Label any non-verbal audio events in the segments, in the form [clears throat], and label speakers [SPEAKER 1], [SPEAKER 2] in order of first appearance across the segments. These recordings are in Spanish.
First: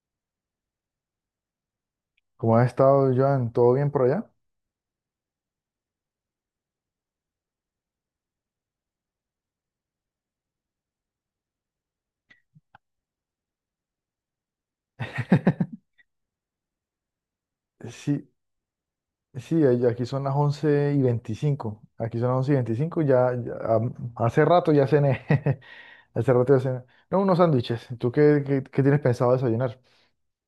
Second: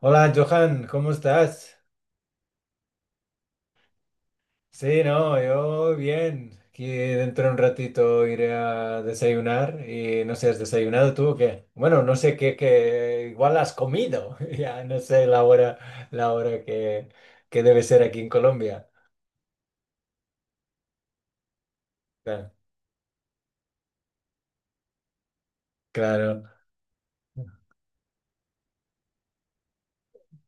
[SPEAKER 1] Hola Johan, ¿cómo estás?
[SPEAKER 2] ¿Cómo has estado, Joan? ¿Todo bien por allá?
[SPEAKER 1] Sí, no, yo bien. Aquí dentro de un ratito iré a desayunar y no sé, ¿has desayunado tú o qué? Bueno, no sé qué, igual has comido. [laughs] Ya no sé la hora,
[SPEAKER 2] [laughs]
[SPEAKER 1] la hora que debe ser aquí en
[SPEAKER 2] Sí,
[SPEAKER 1] Colombia.
[SPEAKER 2] Aquí son las 11:25. Aquí son las
[SPEAKER 1] Claro.
[SPEAKER 2] 11 y 25. Hace rato ya cené. [laughs] Hace
[SPEAKER 1] Claro.
[SPEAKER 2] rato ya cené. No, unos sándwiches. ¿Tú qué tienes pensado desayunar?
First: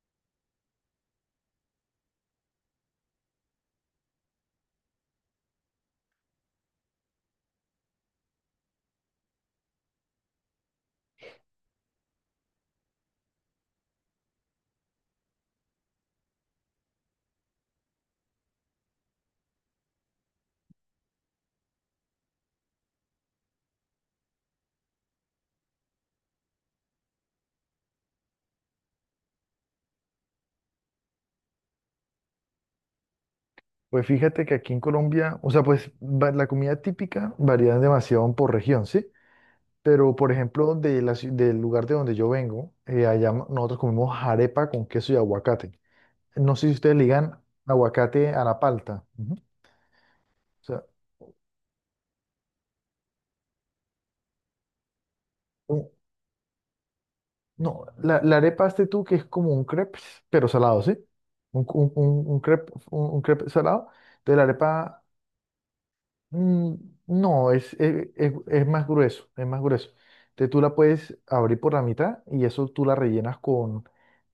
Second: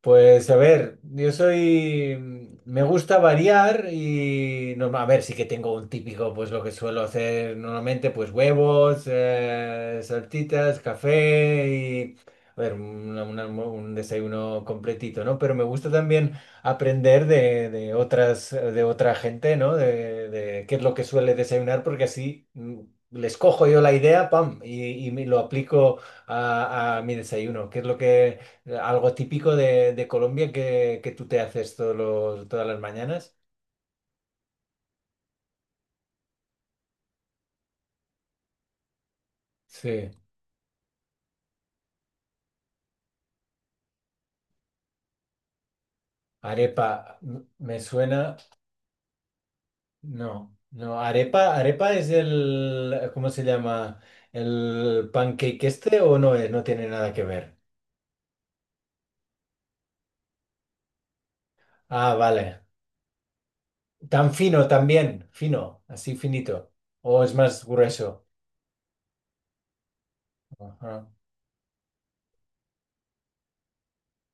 [SPEAKER 1] Pues a ver, yo soy, me gusta variar y no, a ver, sí que tengo un típico, pues lo que suelo hacer normalmente, pues huevos, saltitas, café y, a ver, un desayuno completito, ¿no? Pero me gusta también aprender de otras, de otra gente, ¿no? De qué es lo que suele desayunar, porque así les cojo yo la idea, pam, y me lo aplico a mi desayuno. ¿Qué es lo que algo típico de Colombia que tú te haces todas las mañanas.
[SPEAKER 2] Pues fíjate que aquí en Colombia, o sea, la comida típica varía demasiado por región, ¿sí?
[SPEAKER 1] Sí.
[SPEAKER 2] Pero, por ejemplo, del lugar de donde yo vengo, nosotros comemos arepa con queso y aguacate. No sé si ustedes
[SPEAKER 1] Arepa,
[SPEAKER 2] ligan
[SPEAKER 1] me
[SPEAKER 2] aguacate
[SPEAKER 1] suena.
[SPEAKER 2] a la palta. Ujú.
[SPEAKER 1] No,
[SPEAKER 2] O sea,
[SPEAKER 1] no. Arepa, arepa es el, ¿cómo se llama? ¿El pancake
[SPEAKER 2] Un-
[SPEAKER 1] este o no es? No tiene nada que ver.
[SPEAKER 2] no, la arepa este tú que es como un crepe, pero salado, ¿sí? Un, un,
[SPEAKER 1] Ah,
[SPEAKER 2] un, un
[SPEAKER 1] vale.
[SPEAKER 2] crepe, un crepe salado.
[SPEAKER 1] Tan
[SPEAKER 2] Entonces la
[SPEAKER 1] fino
[SPEAKER 2] arepa,
[SPEAKER 1] también, fino, así finito.
[SPEAKER 2] mm,
[SPEAKER 1] O es
[SPEAKER 2] no,
[SPEAKER 1] más grueso.
[SPEAKER 2] es más grueso, es más grueso. Entonces tú la
[SPEAKER 1] Ajá.
[SPEAKER 2] puedes abrir por la mitad y eso tú la rellenas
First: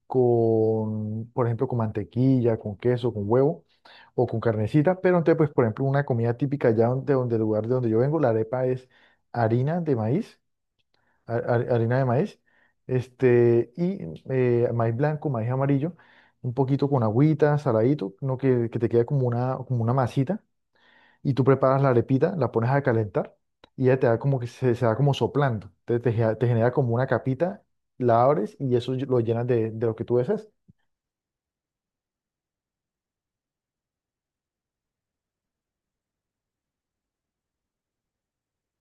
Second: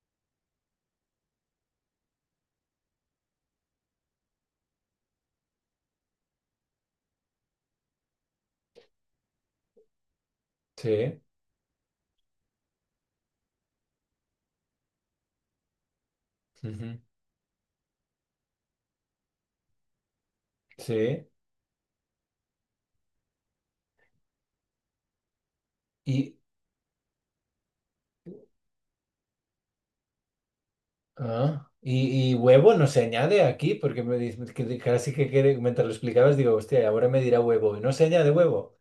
[SPEAKER 2] con, por ejemplo, con mantequilla, con queso, con huevo o con carnecita. Pero entonces, pues, por ejemplo, una comida típica allá de donde, del lugar de donde yo vengo, la arepa es harina de maíz
[SPEAKER 1] Sí.
[SPEAKER 2] harina de maíz, este, y maíz blanco, maíz amarillo, un poquito
[SPEAKER 1] Ujú.
[SPEAKER 2] con agüita, saladito, no que, que te quede como una masita,
[SPEAKER 1] Sí.
[SPEAKER 2] y tú preparas la arepita, la pones a calentar, y ya te da como que se da como soplando, te genera como una capita, la abres y eso lo llenas de lo que tú deseas.
[SPEAKER 1] Ah, y huevo no se añade aquí, porque me dice que casi que mientras lo explicabas digo, hostia, y ahora me dirá huevo. Y no se añade huevo.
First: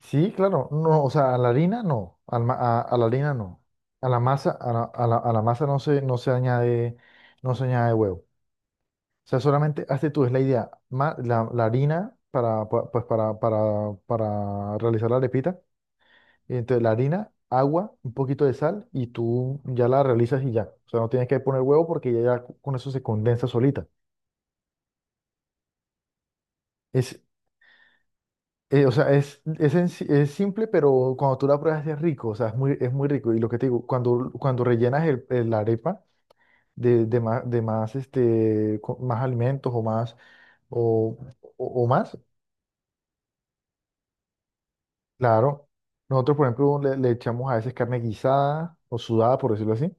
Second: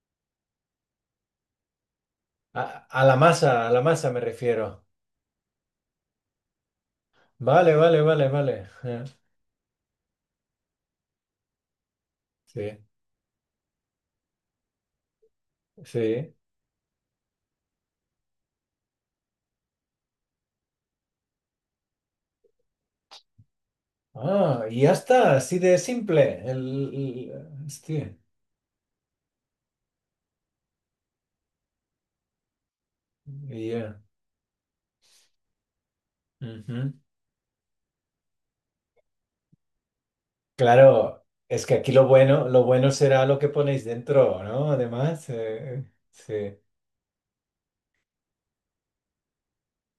[SPEAKER 2] Sí, claro, no, o sea, a la harina no,
[SPEAKER 1] A,
[SPEAKER 2] a la harina no,
[SPEAKER 1] a la
[SPEAKER 2] a
[SPEAKER 1] masa me
[SPEAKER 2] la masa,
[SPEAKER 1] refiero.
[SPEAKER 2] a la masa no se, no se añade, no se
[SPEAKER 1] Vale,
[SPEAKER 2] añade
[SPEAKER 1] vale,
[SPEAKER 2] huevo.
[SPEAKER 1] vale, vale.
[SPEAKER 2] O sea, solamente hazte tú, es la idea. La harina
[SPEAKER 1] Sí,
[SPEAKER 2] pues para realizar la arepita.
[SPEAKER 1] sí.
[SPEAKER 2] Y entonces la harina, agua, un poquito de sal y tú ya la realizas y ya. O sea, no tienes que poner huevo porque ya, ya con eso se condensa solita.
[SPEAKER 1] Ah, y ya está, así de simple. El,
[SPEAKER 2] Es,
[SPEAKER 1] hostia.
[SPEAKER 2] o sea, es simple, pero cuando tú la pruebas es rico. O sea, es muy rico. Y lo que te
[SPEAKER 1] Y
[SPEAKER 2] digo,
[SPEAKER 1] ya.
[SPEAKER 2] cuando, cuando rellenas la arepa
[SPEAKER 1] Ujú.
[SPEAKER 2] de más, este, más alimentos o más, o,
[SPEAKER 1] Claro, es que
[SPEAKER 2] o
[SPEAKER 1] aquí
[SPEAKER 2] más.
[SPEAKER 1] lo bueno será lo que ponéis dentro, ¿no? Además,
[SPEAKER 2] Claro. Nosotros, por
[SPEAKER 1] eh,
[SPEAKER 2] ejemplo, le echamos a veces carne guisada o sudada, por decirlo así,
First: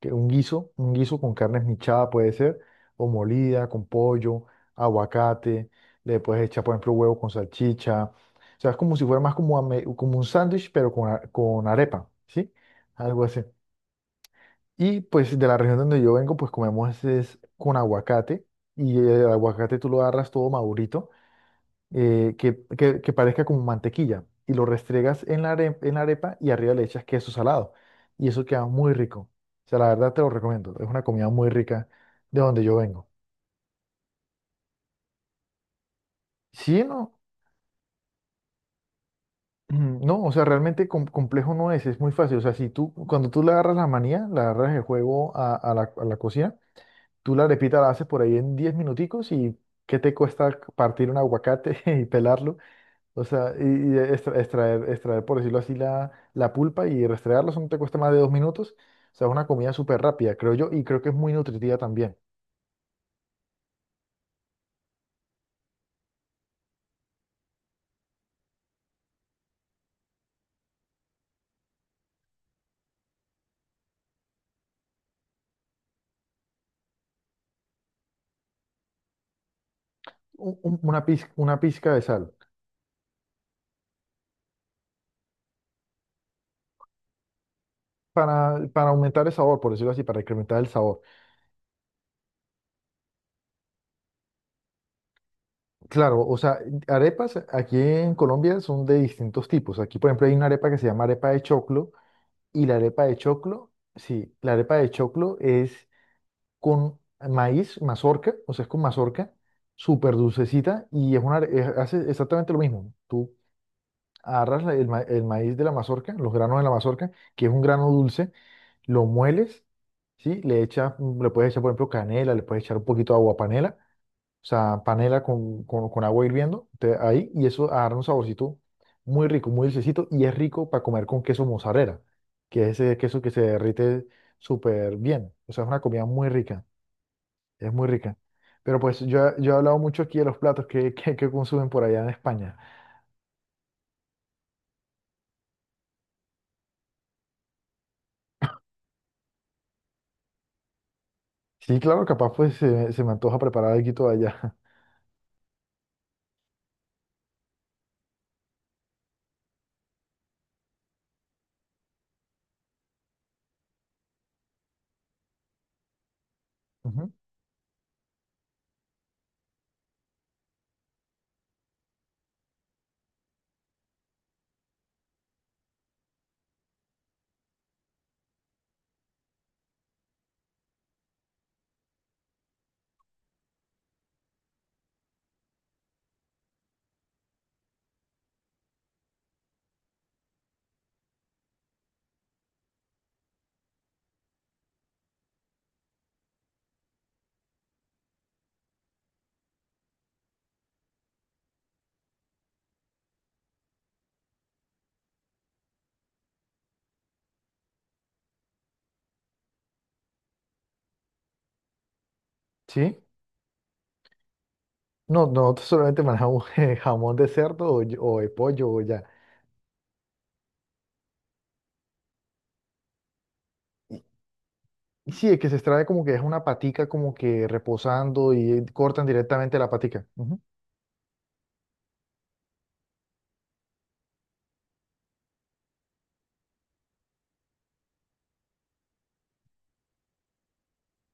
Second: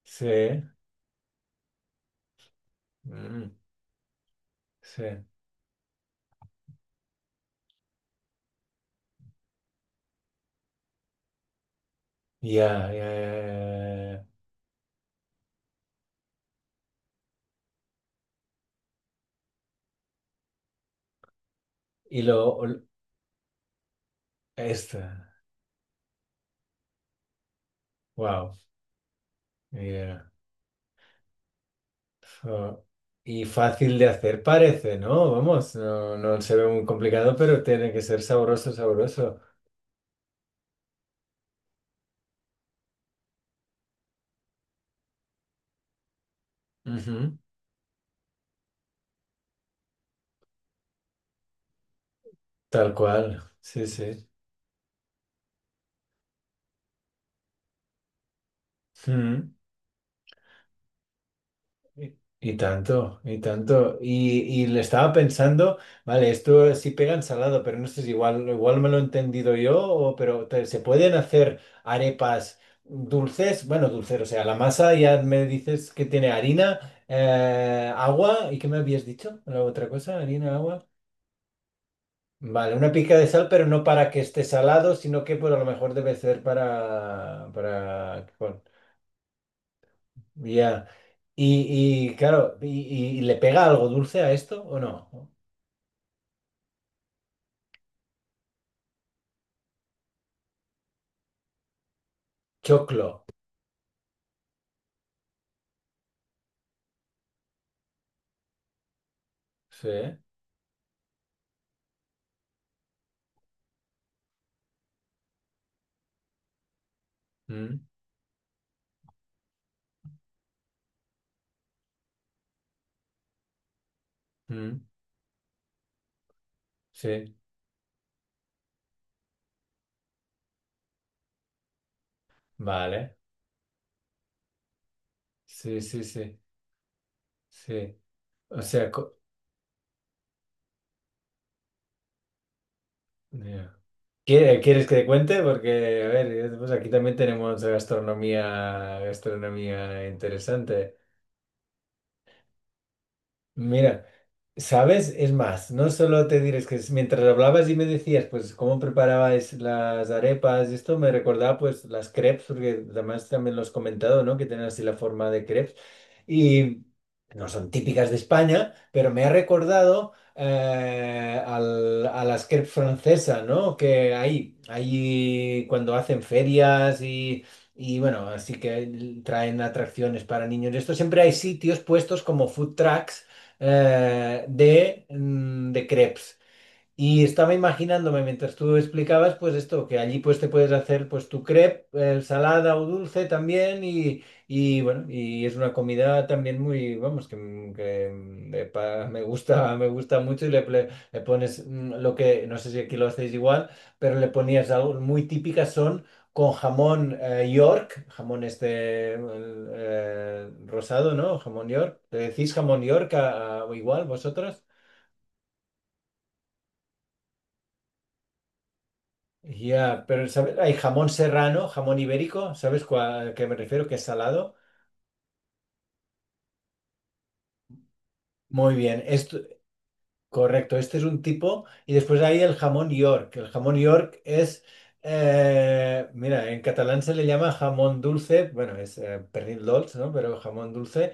[SPEAKER 2] que
[SPEAKER 1] sí,
[SPEAKER 2] un guiso con carne esmechada puede ser, o
[SPEAKER 1] sí. Mm,
[SPEAKER 2] molida, con pollo,
[SPEAKER 1] sí.
[SPEAKER 2] aguacate, le puedes echar, por ejemplo, huevo con salchicha. O sea, es como si fuera más como, como un sándwich, pero con arepa, ¿sí?
[SPEAKER 1] Ya, ya,
[SPEAKER 2] Algo así.
[SPEAKER 1] ya, ya. ya.
[SPEAKER 2] Y pues de la región donde yo vengo, pues comemos es con aguacate, y el aguacate tú lo agarras todo madurito
[SPEAKER 1] Y lo,
[SPEAKER 2] que, que parezca como mantequilla y lo
[SPEAKER 1] esta,
[SPEAKER 2] restregas en la, en la arepa y arriba le echas queso salado y eso
[SPEAKER 1] wow,
[SPEAKER 2] queda muy rico. O sea, la verdad te
[SPEAKER 1] ya.
[SPEAKER 2] lo recomiendo, es una comida muy rica de donde yo
[SPEAKER 1] Jo.
[SPEAKER 2] vengo.
[SPEAKER 1] Y fácil de hacer parece, ¿no? Vamos, no, no se ve muy
[SPEAKER 2] Sí, no,
[SPEAKER 1] complicado, pero tiene que ser sabroso, sabroso.
[SPEAKER 2] [clears throat] no, o sea, realmente complejo no es, es muy fácil. O sea, si tú, cuando tú le agarras la manía, le agarras el juego a la cocina, tú
[SPEAKER 1] Ujú.
[SPEAKER 2] la arepita la haces por ahí en 10 minuticos y ¿qué te cuesta partir un aguacate [laughs] y pelarlo?
[SPEAKER 1] Tal
[SPEAKER 2] O
[SPEAKER 1] cual,
[SPEAKER 2] sea,
[SPEAKER 1] sí,
[SPEAKER 2] y
[SPEAKER 1] sí.
[SPEAKER 2] extraer, extraer, por decirlo así, la pulpa y restregarla, eso no te cuesta más de 2 minutos. O sea, es una
[SPEAKER 1] Mm.
[SPEAKER 2] comida súper rápida, creo yo, y creo que es muy nutritiva también.
[SPEAKER 1] Y y tanto, y tanto. Y le estaba pensando, vale, esto sí pega ensalado, pero no sé si igual, igual me lo he entendido yo, o, se pueden hacer arepas dulces, bueno, dulces, o sea, la masa ya me dices que tiene harina, agua, ¿y qué me habías dicho? La otra cosa, harina, agua.
[SPEAKER 2] Una pizca de sal
[SPEAKER 1] Vale, una pica de sal, pero no para que esté salado, sino que pues a lo mejor debe ser para, bueno,
[SPEAKER 2] para aumentar el sabor, por decirlo así, para incrementar el
[SPEAKER 1] ya.
[SPEAKER 2] sabor.
[SPEAKER 1] Claro, y le pega algo dulce a esto o no?
[SPEAKER 2] Claro, o sea, arepas aquí en Colombia son de distintos tipos. Aquí, por ejemplo, hay una arepa que se llama arepa de choclo, y la arepa
[SPEAKER 1] Choclo.
[SPEAKER 2] de choclo, sí, la arepa de choclo es con maíz, mazorca, o sea, es con mazorca,
[SPEAKER 1] Sí.
[SPEAKER 2] súper dulcecita y es una, hace exactamente lo mismo. Tú agarras el, el maíz de la mazorca, los granos de la mazorca, que es un
[SPEAKER 1] Mm,
[SPEAKER 2] grano dulce, lo mueles, ¿sí? Le echas, le puedes echar, por ejemplo, canela, le puedes echar un poquito de agua panela, o
[SPEAKER 1] mm,
[SPEAKER 2] sea, panela con agua hirviendo, ahí,
[SPEAKER 1] sí.
[SPEAKER 2] y eso agarra un saborcito muy rico, muy dulcecito y es rico para comer con queso mozzarella, que es ese
[SPEAKER 1] Vale.
[SPEAKER 2] queso que se derrite súper bien, o sea, es una
[SPEAKER 1] Sí, sí,
[SPEAKER 2] comida muy
[SPEAKER 1] sí.
[SPEAKER 2] rica es muy
[SPEAKER 1] Sí.
[SPEAKER 2] rica.
[SPEAKER 1] O
[SPEAKER 2] Pero
[SPEAKER 1] sea,
[SPEAKER 2] pues
[SPEAKER 1] co-
[SPEAKER 2] yo he hablado mucho aquí de los platos que consumen por allá en España.
[SPEAKER 1] ya. ¿Quiere- ¿Quieres que te cuente? Porque, a ver, pues aquí también tenemos gastronomía, gastronomía interesante.
[SPEAKER 2] Sí, claro, capaz pues se me antoja preparar
[SPEAKER 1] Mira,
[SPEAKER 2] algo de allá.
[SPEAKER 1] ¿sabes? Es más, no solo te diré, es que es- mientras hablabas y me decías, pues, cómo preparabas las arepas y esto, me recordaba, pues, las crepes, porque además también lo has comentado, ¿no? Que tienen así la forma de crepes. Y
[SPEAKER 2] [laughs] Ujú.
[SPEAKER 1] no son típicas de España, pero me ha recordado a las crepes francesas, ¿no? Que hay cuando hacen ferias y... Y bueno, así que traen atracciones para niños. Esto siempre hay sitios puestos como food trucks de crepes. Y estaba imaginándome mientras tú explicabas, pues esto, que allí pues te puedes hacer pues tu crepe, salada o dulce también y, bueno, y es una comida también muy, vamos, que, m- que, mm, de pa- [laughs] me gusta mucho y le, le pones lo que, no sé si aquí lo hacéis igual, pero le ponías algo muy típicas son con jamón York, jamón este el, rosado, ¿no? Jamón York. ¿Le decís jamón
[SPEAKER 2] ¿Sí?
[SPEAKER 1] York igual vosotros?
[SPEAKER 2] No, no solamente manejamos [laughs] jamón de cerdo o de pollo o ya.
[SPEAKER 1] Ya, pero ¿sabes? Hay jamón serrano, jamón ibérico, ¿sabes cuál- a qué me refiero? Que
[SPEAKER 2] Y,
[SPEAKER 1] es salado.
[SPEAKER 2] y sí, es que se extrae como que es una patica como que reposando y
[SPEAKER 1] Muy bien.
[SPEAKER 2] cortan
[SPEAKER 1] Es,
[SPEAKER 2] directamente la patica. Ujú,
[SPEAKER 1] correcto, este es un tipo. Y después hay el jamón York. El jamón York es, mira, en catalán se le llama jamón dulce, bueno, es pernil dolç, ¿no? Pero jamón dulce.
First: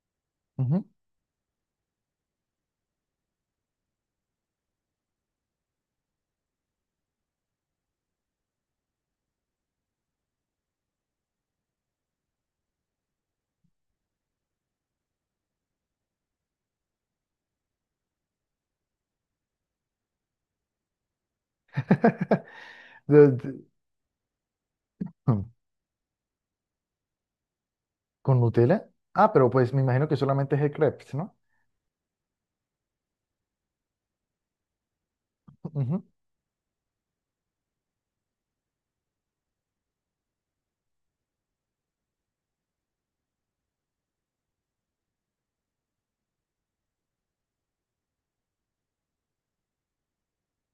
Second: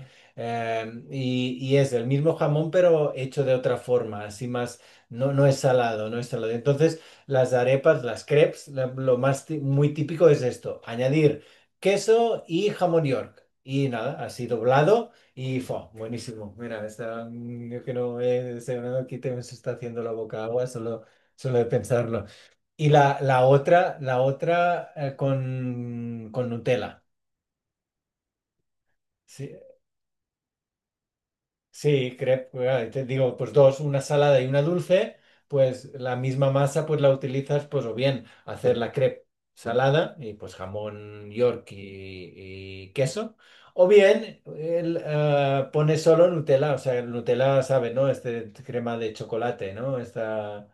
[SPEAKER 2] ujú.
[SPEAKER 1] Y es el mismo jamón, pero hecho de otra forma, así más, no, no es salado, no es salado. Entonces, las arepas, las crepes, lo más ti- muy típico es esto, añadir queso y jamón York. Y nada, así doblado. Y fue buenísimo. Mira, está, mm, yo que no he desayunado aquí, te me está haciendo la boca agua, solo, solo de pensarlo. Y
[SPEAKER 2] [laughs]
[SPEAKER 1] la,
[SPEAKER 2] De- de-
[SPEAKER 1] la otra
[SPEAKER 2] Hmm.
[SPEAKER 1] con Nutella.
[SPEAKER 2] ¿Con Nutella? Ah,
[SPEAKER 1] Sí,
[SPEAKER 2] pero pues me imagino que solamente es el crepes, ¿no?
[SPEAKER 1] sí, crepe, te digo, pues dos, una salada y una dulce, pues
[SPEAKER 2] Ujú.
[SPEAKER 1] la misma masa pues la utilizas pues o bien hacer la crepe salada y pues jamón York y queso, o bien el, pones solo Nutella, o sea, el Nutella sabe, ¿no? Este crema de chocolate, ¿no? Esta...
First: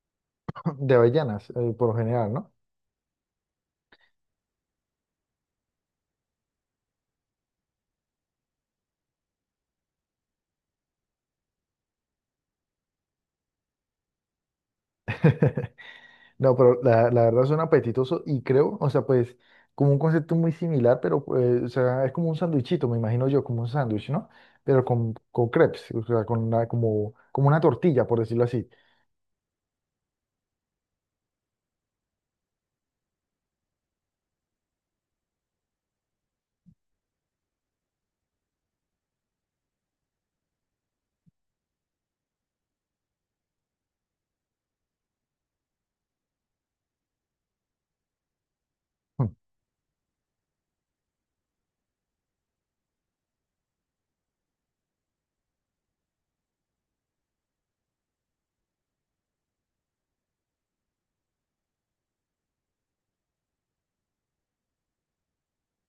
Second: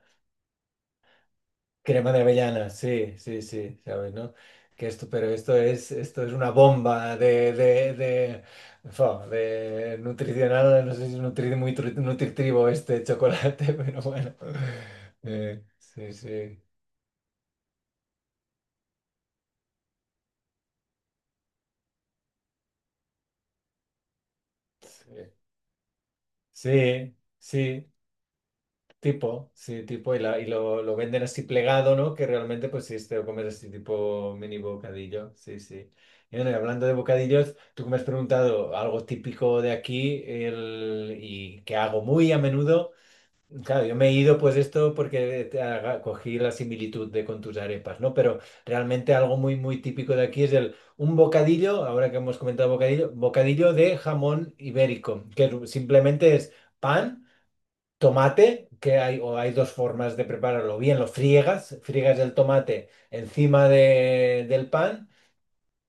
[SPEAKER 2] [laughs] De avellanas, por lo
[SPEAKER 1] Crema de
[SPEAKER 2] general, ¿no?
[SPEAKER 1] avellana, sí, sí, sí, sabes, ¿no? Que esto, pero esto es una bomba de nutricional, no sé si es nutri- muy tru- nutritivo este chocolate, [laughs] pero bueno.
[SPEAKER 2] [laughs]
[SPEAKER 1] Sí,
[SPEAKER 2] No,
[SPEAKER 1] sí,
[SPEAKER 2] pero la verdad suena apetitoso y creo, o sea, pues como un concepto muy similar, pero pues, o sea, es como un sándwichito, me imagino yo, como un sándwich, ¿no? Pero
[SPEAKER 1] sí,
[SPEAKER 2] con crepes, o sea, con una, como,
[SPEAKER 1] sí,
[SPEAKER 2] como una
[SPEAKER 1] sí,
[SPEAKER 2] tortilla, por decirlo así.
[SPEAKER 1] tipo, sí, tipo, y, y lo venden así plegado, ¿no? Que realmente, pues sí, te lo comes así tipo mini bocadillo, sí, sí. Y bueno, y hablando de bocadillos, tú que me has preguntado algo típico de aquí el, y que hago muy a menudo, claro, yo me he ido pues esto porque te haga- cogí la similitud de con tus arepas, ¿no? Pero realmente
[SPEAKER 2] Mm,
[SPEAKER 1] algo muy, muy típico de aquí es el, un bocadillo, ahora que hemos comentado bocadillo, bocadillo de jamón ibérico, que es- simplemente es pan. Tomate, que hay, o hay dos formas de prepararlo. Bien, lo friegas, friegas el tomate encima del pan.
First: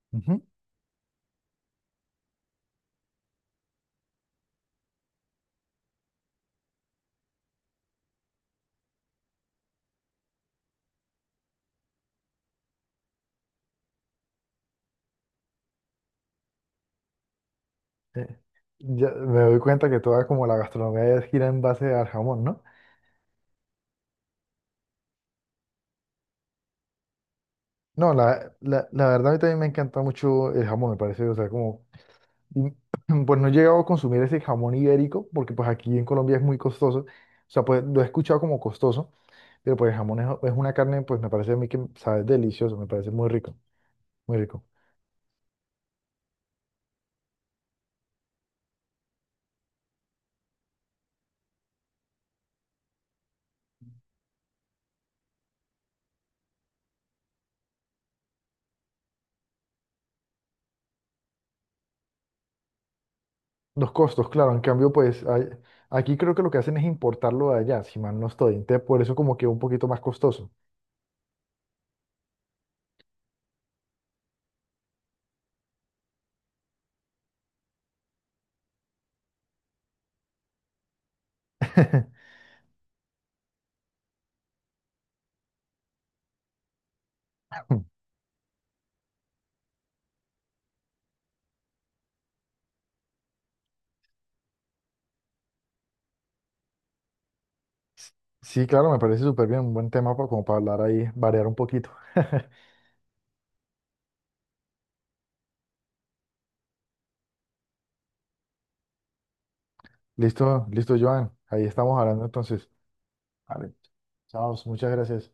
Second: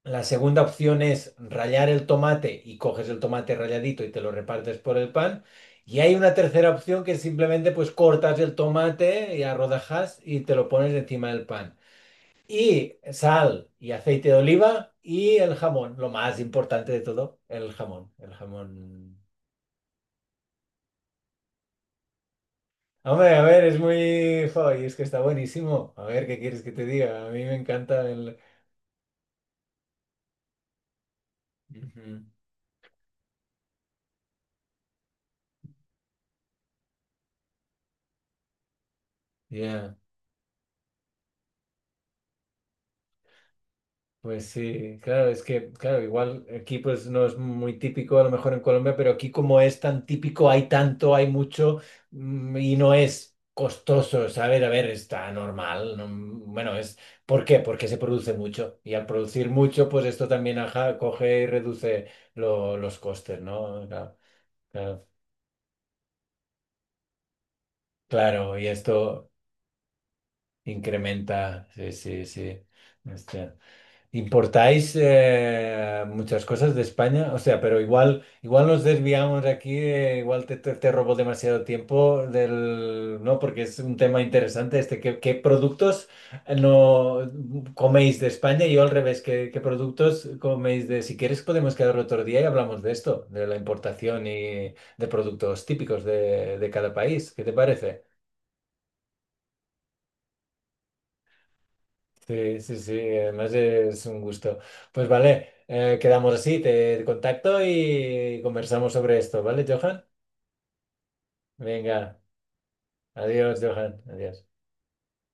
[SPEAKER 1] La
[SPEAKER 2] ujú.
[SPEAKER 1] segunda opción es rallar el tomate y coges el tomate ralladito y te lo repartes por el pan. Y hay una tercera opción que simplemente pues cortas el tomate y a rodajas y te lo pones encima del pan. Y sal y aceite de oliva y el jamón, lo más importante de todo, el
[SPEAKER 2] Eh, ya
[SPEAKER 1] jamón
[SPEAKER 2] me doy cuenta que toda como la gastronomía gira en base al jamón, ¿no?
[SPEAKER 1] hombre, a ver, es muy... jo, y es que está buenísimo. A ver, ¿qué quieres que te diga? A mí me encanta
[SPEAKER 2] No,
[SPEAKER 1] el...
[SPEAKER 2] la verdad a mí también me encanta mucho el jamón, me parece, o sea, como,
[SPEAKER 1] Ujú.
[SPEAKER 2] y, [clears throat] pues no he llegado a consumir ese jamón ibérico, porque pues aquí en Colombia es muy costoso, o sea, pues lo he escuchado como costoso. Pero pues
[SPEAKER 1] Ya,
[SPEAKER 2] el jamón es una carne, pues me parece a mí que sabe delicioso, me parece muy rico, muy
[SPEAKER 1] pues
[SPEAKER 2] rico.
[SPEAKER 1] sí, claro, es que, claro, igual aquí pues no es muy típico a lo mejor en Colombia, pero aquí como es tan típico, hay tanto, hay mucho y no es costoso, ¿sabes? A ver, está normal. No- bueno, es... ¿Por qué? Porque se produce mucho y al producir mucho, pues esto también ajá, coge y reduce los costes, ¿no?
[SPEAKER 2] Los
[SPEAKER 1] Claro,
[SPEAKER 2] costos, claro, en cambio,
[SPEAKER 1] claro.
[SPEAKER 2] aquí creo que lo que hacen es importarlo de allá, si mal no estoy.
[SPEAKER 1] Claro, y
[SPEAKER 2] Entonces, por eso
[SPEAKER 1] esto...
[SPEAKER 2] como que un poquito más costoso.
[SPEAKER 1] Incrementa, sí, sí, sí. Hostia. ¿Importáis muchas cosas de España? O sea, pero igual, igual nos desviamos aquí, te robo demasiado tiempo
[SPEAKER 2] [laughs]
[SPEAKER 1] del, ¿no? Porque es un tema interesante este. ¿Qué productos no coméis de España? Y yo al revés, ¿qué productos coméis de... Si quieres podemos quedar otro día y hablamos de esto, de la importación y de productos típicos de cada país. ¿Qué te parece?
[SPEAKER 2] Sí, claro, me parece súper bien, un buen tema como para hablar ahí, variar un poquito.
[SPEAKER 1] Sí,
[SPEAKER 2] [laughs]
[SPEAKER 1] sí, sí, además es un gusto. Pues vale, quedamos así, te contacto y conversamos sobre esto, ¿vale, Johan?
[SPEAKER 2] Listo, listo, Joan. Ahí
[SPEAKER 1] Venga,
[SPEAKER 2] estamos hablando entonces.
[SPEAKER 1] adiós,
[SPEAKER 2] Vale,
[SPEAKER 1] Johan, adiós.
[SPEAKER 2] chao, muchas gracias.